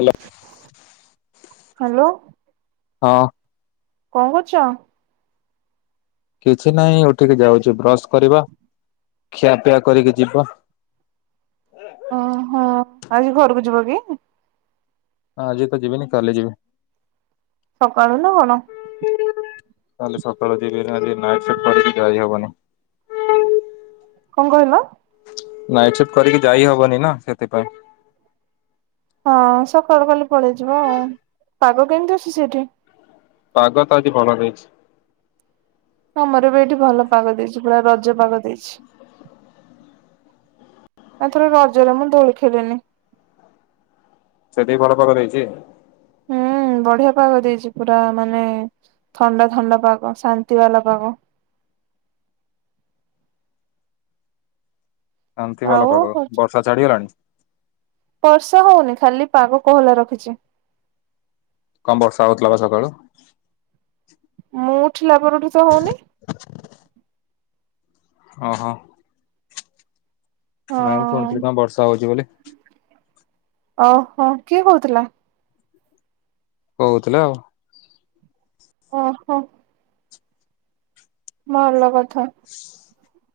Hello hello ହଁ। କଣ କରୁଛ? କିଛି ନାହିଁ ଉଠିକି ଯାଉଛି ବ୍ରଶ କରିବା ଖିଆପିଆ କରିକି ଯିବା। ଓହୋ! ଆଜି ଘରକୁ ଯିବ କି? ହଁ ଆଜି ତ ଯିବିନି କାଲି ଯିବି। ସକାଳୁ ନା କଣ। କାଲି ସକାଳୁ ଯିବି ଆଜି ନାଇଟ୍ ସିଫ୍ଟି କରିକି ଯାଇ ହବନି। କଣ କହିଲ? ନାଇଟ ସିଫ୍ଟ କରିକି ଯାଇ ହବନି ନା ସେଥିପାଇଁ। ହଁ ସକାଳୁ କାଲି ପଳେଇଯିବ। ପାଗ କେମିତି ଅଛି ସେଠି? ପାଗ ତ ଆଜି ଭଲ ହେଇଛି। ଆମରବି ଏଇଠି ଭଲ ପାଗ ଦେଇଛି ପୁରା ରଜ ପାଗ ଦେଇଛି। ଏଥର ରଜରେ ମୁଁ ଦୋଳି ଖେଳିନି। ସେଠି ଘର ପାଖରେ ହେଇଛି। ହୁଁ ବଢିଆ ପାଗ ଦେଇଛି ପୁରା ମାନେ ଥଣ୍ଡା ଥଣ୍ଡା ପାଗ ଶାନ୍ତି ବାଲା ପାଗ। ଶାନ୍ତି ବାଲା ଆଉ ପାଗ ବର୍ଷା ଛାଡିଗଲାଣି? ବର୍ଷା ହଉନି ଖାଲି ପାଗ କୋହଲା ରଖିଚି। କଣ ବର୍ଷା ହଉଥିଲା ବା ସକାଳୁ? ମୁଁ ଉଠିଲା ପରଠୁ ତ ହଉନି। [inaudible] ଅ ହ। ନାଇଁ ଶୁଣିଥିଲି କଣ ବର୍ଷା ହଉଛି ବୋଲି? ଅ ହ କିଏ କହୁଥିଲା। କହୁଥିଲେ ଆଉ। ଓହ। ଭଲ କଥା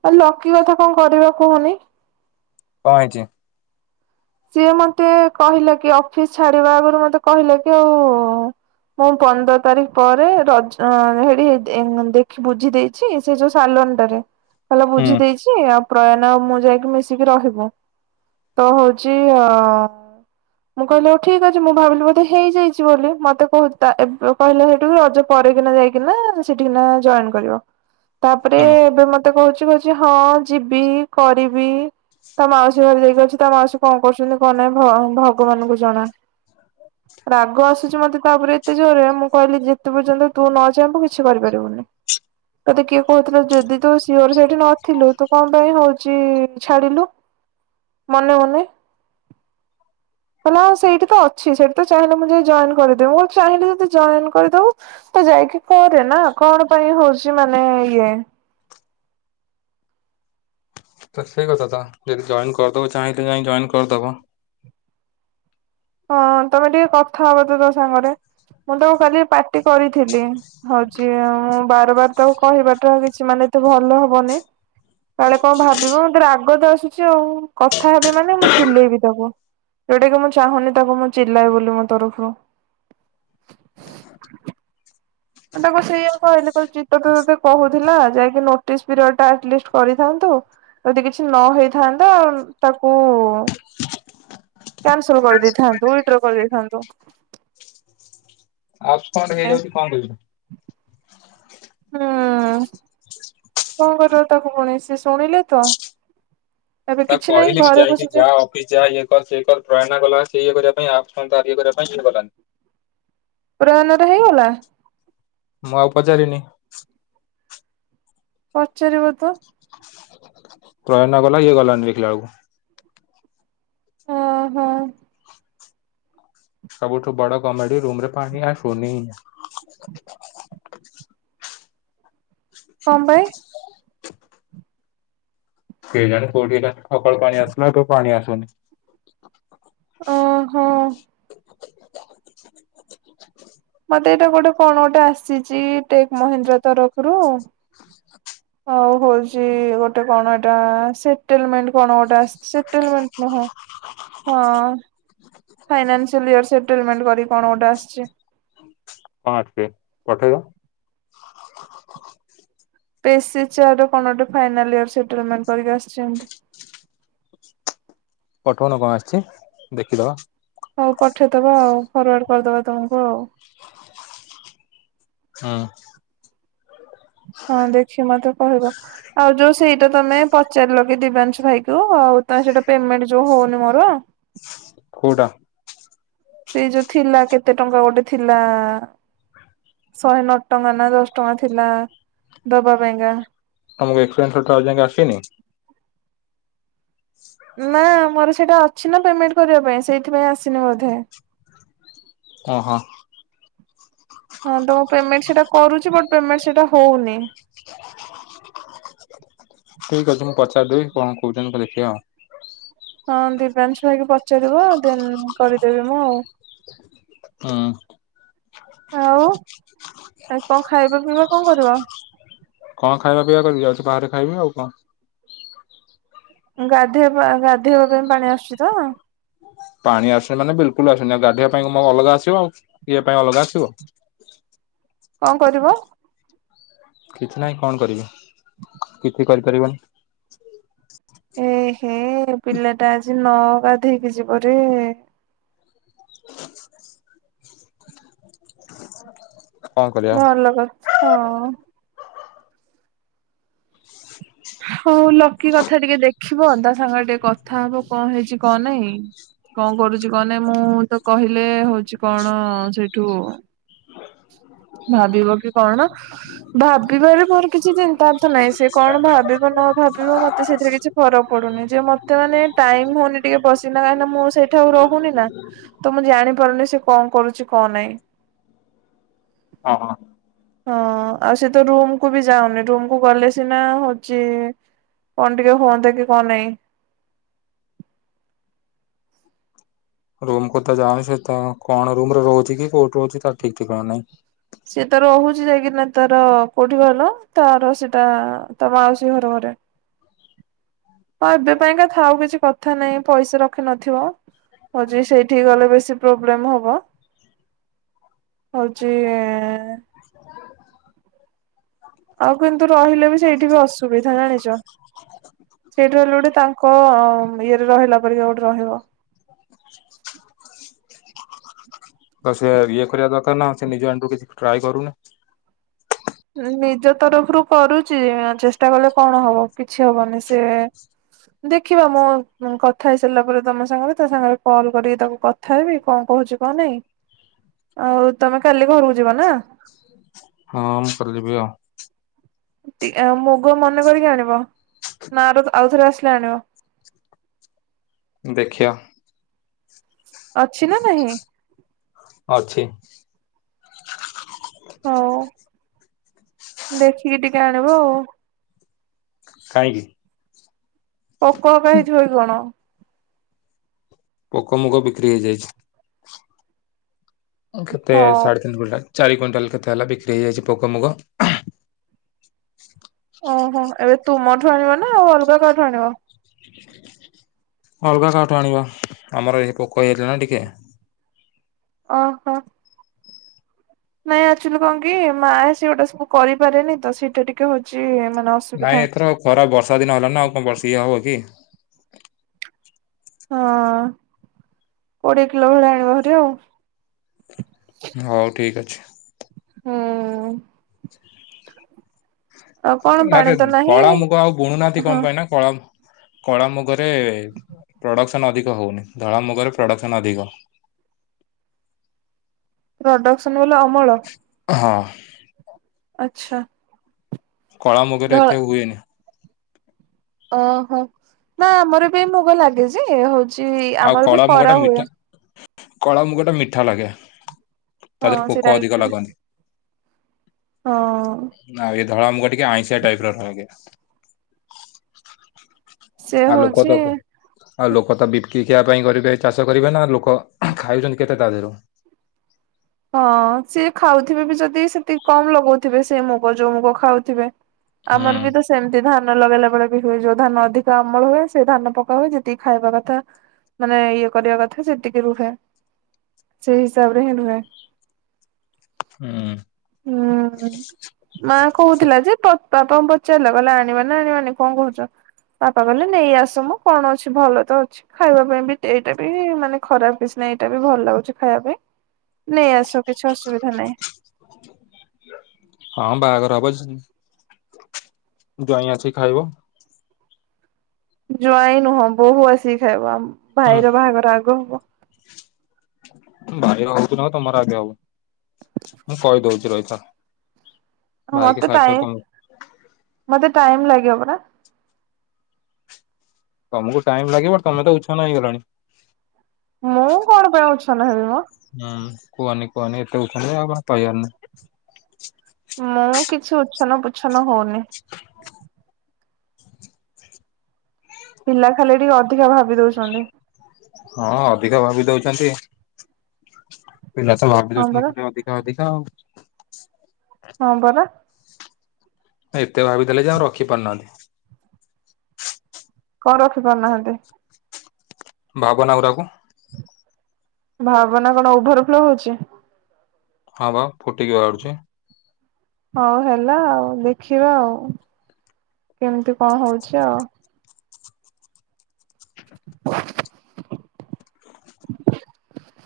ଆଉ ଲକି କଥା କଣ କରିବା କୁହନି? କଣ ହେଇଛି? ସିଏ ମତେ କହିଲା କି ଅଫିସ ଛାଡିବା ଆଗରୁ ମତେ କହିଲା କି ଆଉ ମୁଁ ପନ୍ଦର ତାରିଖ ପରେ ରଜ ହେଠି ଦେଖି ବୁଝି ଦେଇ ଛି ସେ ଯୋଉ ସାଲନ୍ଟାରେ। କହିଲା ହୁଁ ବୁଝି ଦେଇଛି ଆଉ ପ୍ରୟାନ ଆଉ ମୁଁ ଯାଇକି ମିଶିକି ରହିବ ତ ହଉ ଚି ଅ। ମୁଁ କହିଲି ଆଉ ଠିକ ଅଛି ମୁଁ ଭାବିଲି ବୋଧେ ହେଇଯାଇଛି ବୋଲି ମତେ କହୁ ତା ଏବେ କହିଲା ହେଇଠୁ ରଜ ପରେ କିନା ଯାଇକିନା ସେଠିକିନା ଜଏନ କରିବ। [inaudible] ତାପରେ ହୁଁ ଏବେ ମ ତେ କହୁଛି କହୁଛି ହଁ ଯିବି କରିବି ତା ମାଉସୀ ଘରେ ଯାଇକି ଅଛି ତା ମାଉସୀ କଣ କରୁଛନ୍ତି କଣ ନାହିଁ ଭ ଭଗବାନଙ୍କୁ ଜଣା। [inaudible] ରାଗ ଆସୁଛି ମତେ ତାପରେ ଏତେ ଜୋରରେ ମୁଁ କହିଲି ଯେତେ ପର୍ଯ୍ୟନ୍ତ ତୁ ନ ଚାହିଁବୁ କିଛି କରିପାରିବୁନି। ତେତେ କିଏ କହୁଥିଲା ଯଦି ତୁ ସିଅର ସେଇଠି ନଥିଲୁ ତୁ କଣ ପାଇଁ ହଉଛି ଛାଡିଲୁ। [inaudible] ମନେ ମନେ। କହିଲା ହଁ ସେଇଠି ତ ଅଛି ସେଇଠ ତ ଚାହିଁଲେ ମୁଁ ଯାଇ ଜଏନ କରିଦେବି ମୁ ଚାହିଁଲେ ଯଦି ଜଏନ କରିଦବୁ। ତ ଯାଇକି କରେ ନା କଣ ପାଇଁ ହଉଛି ମାନେ ଇଏ। ତ ସେଇ କଥା ତ ଯଦି ଜଏନ କରିଦବ ଚାହିଁଲେ ଯାଇ ଜଏନ କରିଦବ। ହଁ ତମେ ଟିକେ କଥା ହବ ତ ତା ସାଙ୍ଗରେ ମୁଁ ତାଙ୍କୁ କାଲି ପାର୍ଟି କରିଥିଲି। ହଉଛି ଅ ବାରବାର ତାକୁ କହିବାଟା କିଛି ମାନେ ଏତେ ଭଲ ହବନି। କାଳେ କଣ ଭାବିବ ମୋତେ ରାଗ ତ ଆସୁଛି ଆଉ କଥା ହେବି ମାନେ ମୁଁ ଚିଲେଇବି ତାକୁ। ଯୋଉଟା କି ମୁଁ ଚାହୁଁନି ତାକୁ ମୁଁ ଚିଲାଏ ବୋଲି ମୋ ତରଫରୁ। ହ [inaudible] ମୁଁ ତାକୁ ସେଇଆ କହିଲି କ ଚିତ ତ ତତେ କହୁଥିଲା ଯାଇକି ନୋଟିସ ପିରିୟଡ ଟା ଆଟଲିଷ୍ଟ କରିଥାନ୍ତୁ। ଯଦି କିଛି ନ ହେଇଥାନ୍ତା ତାକୁ କ୍ୟାନସଲ କରିଦେଇଥାନ୍ତୁ, ଉଇଡ୍ରୋ କରିଦେଇଥାନ୍ତୁ। ଅଫଣ୍ଡ ହେଇଯାଉଛି କଣ କରିବୁ। ହୁଁ। କଣ କରିବା ତାକୁ ପୁଣି ସିଏ ଶୁଣିଲେ ତ ଏବେ କିଛି ନାହିଁ ଘରେ ବସିଛେ। ଅ ଯା ଇଏ [unintelligible] କରଏ ପ୍ରୟରଣା କଲା ସେ ଇଏ କରିବା ପାଇଁ ଆ ଇଏ କରିବା ପାଇଁ ଆ ଗଲା। ପ୍ରୟନରେ ହେଇଗଲା। ମୁଁ ଆଉ ପଚାରିନି। ପଚାରିବ ତ। ପ୍ରୟାନ ଗଲା ଇଏ ଗଲାଣି ଦେଖିଲା ବେଳକୁ। ଓଁ ହୋ। ସବୁଠୁ ବଡ କମେଡି ରୁମ ରେ ପାଣି ଆସୁନି। କଣ ପାଇଁ? କେ ଜାଣି କୋଉଠି ସକାଳୁ ପାଣି ଆସିଲା କୁ ପାଣି ଆସୁନି। ଓହୋ। ମତେ ଏଇଟା ଗୋଟେ କଣ ଗୋଟେ ଆସିଛି ଟେକ୍ ମହିନ୍ଦ୍ରା ତରଫରୁ। ହଉ ହଉଛି ଗୋଟେ କଣ ଏଟା ସେଟଲମେଣ୍ଟ କଣ ଗୋଟେ ଆସି ସେଟଲମେଣ୍ଟ ନୁହଁ ହଁ। ଫାଇନାନ୍ସିଆଲ୍ ଇୟର୍ ସେଟଲମେଣ୍ଟ କରିକ କଣ ଗୋଟେ ଆସିଛି। ହଁ ଅଛି ପଠେଇବ। [unintelligible] କଣ ଫନାଲିୟର ସେଟ ଗମେଣ୍ଟ କରିକି ଆସିଛି। [unintelligible] ଆସିଛି ଦେଖିଦବା। ହଉ ପଠେଇଦବା ଆଉ ଫରୱାର୍ଡ କରିଦେବା ତମକୁ ଆଉ। ହଁ। ହଁ ଦେଖି ମତେ କହିବ। ଆଉ ଯୋଉ ସେଇଟା ତମେ ପଚାରିଲ କି ଦିବ୍ୟାଂଶୁ ଭାଇ କୁ ଆଉ ତମେ ସେଇଟା ପେମେଣ୍ଟ ଯୋଉ ହଉନି ମୋର। କୋଉଟା? ସେଇ ଯୋଉ ଥିଲା କେତେ ଟଙ୍କା ଗୋଟେ ଥିଲା। ଶହେ ନଅ ଟଙ୍କା ନା ଦଶ ଟଙ୍କା ଥିଲା ଦବା ପାଇଁକା। ତମକୁ ଏକ୍ି [unintelligible] ଆସିନି। ନା ମୋର ସେଇଟା ଅଛି ନା ପେମେଣ୍ଟ କରିବା ପାଇଁ ସେଇଥିପାଇଁ ଆସିନି ବୋଧେ। ଓହୋ। ହଁ ତ ମୁଁ ପେମେଣ୍ଟ ସେଟା କରୁଛି ବାଟ ପେମେଣ୍ଟ ସେଟା ହଉନି। [inaudible] ଠିକ ଅଛି ମୁଁ ପଚାରିଦେବି କଣ କହୁଛନ୍ତି ଦେଖିବା। ହଁ ଦିବ୍ୟାଂଶ ଭାଇକି ପଚାରିବ ଦେନ କରିଦେବି ମୁଁ ଆଉ। ହଁ। ଆଉ ଆଉ କଣ ଖାଇବା ପିଇବା କଣ କରିବ? କଣ ଖାଇବା ପିଇବା କରି ଯାଉଛି ବାହାରେ ଖାଇବି ଆଉ କଣ। ଗାଧୋଇବା ଗାଧୋଇବା ପାଇଁ ପାଣି ଆସୁଛି ତ? ପାଣି ଆସୁନି ମାନେ ବିଲକୁଲ ଆସୁନି ଗାଧିବା ପାଇଁ କି ମୋ ଅଲଗା ଆସିବ ଆଉ ଇଏ ପାଇଁ ଅଲଗା ଆସିବ। କଣ କରିବ? କିଛି ନାହିଁ କଣ କରିବି କିଛି କରିପାରିବନି। ଏ ହେ ପିଲା ଟା ଆଜି ନଅ ଗାଧେଇକି ଯିବ ରେ। [inaudible] କଣ କରିବା ଭଲ [unintelligible] ହଁ। ହଉ ଲକି କଥା ଟିକେ ଦେଖିବ ତା ସାଙ୍ଗରେ ଟିକେ କଥା ହବ କଣ ହେଇଛି କଣ ନାଇଁ। କଣ କରୁଛି କଣ ନାହିଁ ମୁଁ ତ କହିଲେ ହଉଛି କଣ ସେଇଠୁ ଭାବିବ କି କଣ ଭାବିବାରେ ମୋର କିଛି ଚିନ୍ତାର୍ଥ ନାହିଁ ସେ କଣ ଭାବ [unintelligible] ମତେ ସେଥିରେ କିଛି ଫର ପଡୁନି ଯେ ମତେ ଟାଇମ ହଉନି ଟିକେ ବସ ସିନା କାହିଁକି ନା ମୁଁ ସେଇଠା ରହୁନି ନା ତ ମୁଁ ଜାଣିପାରୁନି ସେ କଣ କରୁଛି କଣ ନାହିଁ। ହଁ ହଁ। ହଁ ଆଉ ସେ ତ ରୁମ କୁ ବି ଯାଉନି। ରୁମ କୁ ଗଲେ ସିନା ହଉଛି କଣ ଟିକେ ହୁଅନ୍ତା କି କଣ ନାଇଁ। ରୁମ କଥା ଯା ସେ ତ କଣ ରୁମରେ ରହୁଛି କି କୋଉଠି ରହୁଛି ତା ଠିକ ଠିକଣା ନାହିଁ। ସିଏ ତାର ରହୁଛି ଯାଇକିନା ତାର କେଉଁଠି କହିଲ ତାର ସେଇଟା ତ ମାଉସୀ ଘର ଘରେ। ହଁ ଏବେ ପାଇଁକା ଥାଉ ଆଉ କିଛି କଥା ନାହିଁ ପଇସା ରଖିିନଥିବ। ହଉଛି ସେଇଠିକ ଗଲେ ବେଶି ପ୍ରୋବ୍ଲେମ ହବ। ହଉଛି। [inaudible] ଆଉ କିନ୍ତୁ ରହିଲେ ବି ସେଇଠି ବି ଅସୁ ସୁବିଧା ଜାଣିଛ ସେଇଠା ହେଲେ ଗୋଟେ ତାଙ୍କ ଇଏରେ ରହିଲା ପରିକା ଗୋଟେ ରହିବ। ତ ସେ ଇଏ କରିବା ଦରକାର ନା ସେ ନିଜ ଆଡୁ କିଛି ଟ୍ରାଏ କରୁନି। ନିଜ ତରଫରୁ କରୁଛି ଚେଷ୍ଟା କଲେ କଣ ହବ କିଛି ହବନି ସେ ଦେଖିବା ମୁଁ କଥା ହେଇସାରିଲା ପରେ ତମ ସାଙ୍ଗରେ ତା ସାଙ୍ଗରେ କଲ୍ କରିକି ତାକୁ କଥା ହେବି କଣ କହୁଛି କଣ ନାଇଁ? ହ ଆଉ ତମେ କାଲି ଘରକୁ ଯିବ ନା? ହଁ ମୁଁ କାଲି ଯିବା ଆଉ। ଟିକେ ମୁଗ ମନେ କରିକି ଆଣିବ ନା ର ଆଉଥରେ ଆସିଲେ ଆଣିବ? ଦେଖିବା। ଅଛି ନା ନାହିଁ? ଅଛି। ହଉ ଦେଖିକି ଟିକେ ଆଣିବ ଆଉ। କାହିଁକି? ପୋକ ହୋକ ହେଇଯିବକି କଣ? ପୋକ ମୁଗ ବିକ୍ରି ହେଇଯାଇଛି। କେତେ ହଉ ସାଢ଼େ ତିନି କୁଇଣ୍ଟାଲ ଚାରି କୁଇଣ୍ଟାଲ କେତେ ହେଲା ବିକ୍ରି ହେଇଯାଇଛି ପୋକ ମୁଗ। ଓହୋ ଏବେ ତୁମଠୁ ଆଣିବ ନା ଆଉ ଅଲଗା କାହାଠୁ ଆଣିବ? ଅଲଗା କାହାଠୁ ଆଣିବା ଆମର ଏଇ ପୋକ ହେଇଯାଇଥିଲା ନା ଟିକେ। ଅ। ନାଇଁ ଆଚୁଆଲି କଣ କି ମା ସେ ଗୋଟେ ସବୁ କରିପାରେନି ତ ସେଇଟା ଟିକେ ହଉଛି ମାନେ ନାଇଁ ଅସୁବିଧା ଏଥର ଆଉ ଖରାପ ବର୍ଷା ଦିନ ହେଲା ନା ଆଉ କଣ ବର୍ଷା ଇଏ ହବ କି? ହଁ କୋଡିଏ କିଲୋ ଭଳି ଆଣିବ ଘରେ ଆଉ। ହଉ ଠିକ୍ ଅଛି। ହୁଁ। ଆଉ କଣ ପାଣି ଆରେ ତ ନାହିଁ କଳା ମୁଗ ଆଉ ବୁଣୁନାହାନ୍ତି ହଁ କଣ ପାଇଁ ନା? କଳା କଳା ମୁଗରେ ପ୍ରଡ଼କ୍ସନ୍ ଅଧିକ ହେଉନି ଧଳା ମୁଗରେ ପ୍ରଡ଼କ୍ସନ୍ ଅଧିକ। ପ୍ରଡକ୍ସନ ବଲେ ଅମଳ? ହଁ। ଆଚ୍ଛା। କଳା ମୁଗରେ ଧଳ ଏତେ ହୁଏନି। ଓହୋ ନା ଆମର ବି ମୁଗ ଲାଗେ ଯେ ହଉଛି ଆଉ ଆମର ବି କଳା ମୁଗ କରା ଟା ମିଠା ହୁଏ। କଳା ମୁଗ ଟା ମିଠା ଲାଗେ ତା ଦେହରେ ହଁ ସେଇଟା ପୋକ ଅଧିକ ଲାଗନ୍ତି। ହଁ। ନା ଏଇ ଧଳା ମୁଖ ଟିକେ ଆଇଁଶିଆ ଟାଇପ୍ ର ଲାଗେ [unintelligible] ସେ ଆ ଲୋକ ହଉଛି ତ ଆଗ। ଆଉ ଲୋକ ତ ବିକିି ଖିଆ ପାଇଁ କରିବେ ଚାଷ କରିବେ ନା ଲୋକ ଖାଉଛନ୍ତି କେତେ ତା ଦେହରୁ। ହଁ ସିଏ ଖାଉଥିବେ ବି ଯଦି ସେତିକି କମ ଲଗଉଥିବେ ସେ ମୁଗ ଯୋଉ ମୁଗ ଖାଉଥିବେ। ହୁଁ ଆମର ବି ତ ସେମତି ଧାନ ଲଗେଇଲା ବେଳେ ହୁଏ ଯୋଉ ଧାନ ଅଧିକା ଅମଳ ହୁଏ ସେ ଧାନ ପକା ହୁଏ ଯେତିକି ଖାଇବା କଥା ମାନେ ଇଏ କରିବା କଥା ସେତିକି ରୁହେ ସେଇ ହିସାବ ରେ ହିଁ ରୁହେ। ହୁଁ ହୁଁ, ହୁଁ। ମା କହୁଥିଲା ଯେ ପା- ପାପାଙ୍କୁ ପଚାରିଲା କହିଲା ଆଣିବାନ ଆଣିବାନି କଣ କହୁଛ? ବାପା କହିଲେ ନେଇ ଆସ ମ କଣ ଅଛି ଭଲ ତ ଅଛି। ଖାଇବା ପାଇଁ ବି ଏଇଟା ବି ମାନେ ଖରାପ କିଛି ନାହିଁ ଏଇଟା ବି ଭଲ ଲାଗୁଛି ଖାଇବା ପାଇଁ। ନେଇ ଆସ କିଛି ଅସୁବିଧା ନାହିଁ। ହଁ ବାହାଘର ହବ ସେ ଜ୍ୱାଇଁ ଆସି ଖାଇବ। ଜାଇଁ ନୁହଁ ବୋହୁ ଆସିକି ଖାଇବ ଆମ ହୁଁ ଭାଇର ବାହାଘର ଆଗ ହବ। ଭାଇ ର ହଉ କି ନ ହଉ ତମର ଆଗେ ହବ। ମୁଁ କହିଦଉଛି ରହିଥା। ଭାଇକି ମତେ ସାଇଡ କରି ଟାଇମ୍ ତମକୁ ମତେ ଟାଇମ୍ ଲାଗିବ ପରା। ତମକୁ ଟାଇମ୍ ଲାଗିବ ତମେ ତ ଉଚ୍ଛନ ହେଇଗଲଣି। ମୁଁ କଣ ପାଇଁ ଉଚ୍ଛନ୍ନ ହେବିମ। ହୁଁ କୁହନି କୁହନି ଏତେ ଉଛନ୍ ଜେ ଆଉ କଣ କହିବାର ନାହିଁ [unintelligible] ମୁଁ କିଛି ଉଛନ ପୁଚ୍ଛନ ହଉନି। [inaudible] ପିଲା ଖାଲି ଟିକେ ଅଧିକ ଭାବି ଦଉଛନ୍ତି। ହଁ ଅଧିକା ଭାବି ଦଉଛନ୍ତି ପିଲା ତ ଭାବି ହଁ ଦଉଛନ୍ତି ପରା ଖାଲି ଅଧିକ। ଅଧିକା ଆଉ। ହଁ ପରା। ଏତେ ଭାବି ଦେଲେ ଯେ ଆଉ ରଖି ପାରୁନାହାନ୍ତି। କଣ ରଖି ପାରୁନାହାନ୍ତି। ଭାବନାଗୁଡାକୁ। ଭାବନା କଣ ଓଭର ଫ୍ଲୋ ହଉଛି? ହଁ ବା ଫୁଟିକି ବାହାରୁଛି। ହଉ ହେଲା ଆଉ ଦେଖିବା ଆଉ କେମିତି କଣ ହଉଛି ଆଉ। [inaudible]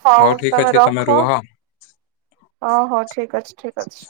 ହଉ ଠିକ ତମେ ଅଛି ରଖ ରୁହ। ଓହୋ ଠିକ୍ ଅଛି ଠିକ୍ ଅଛି।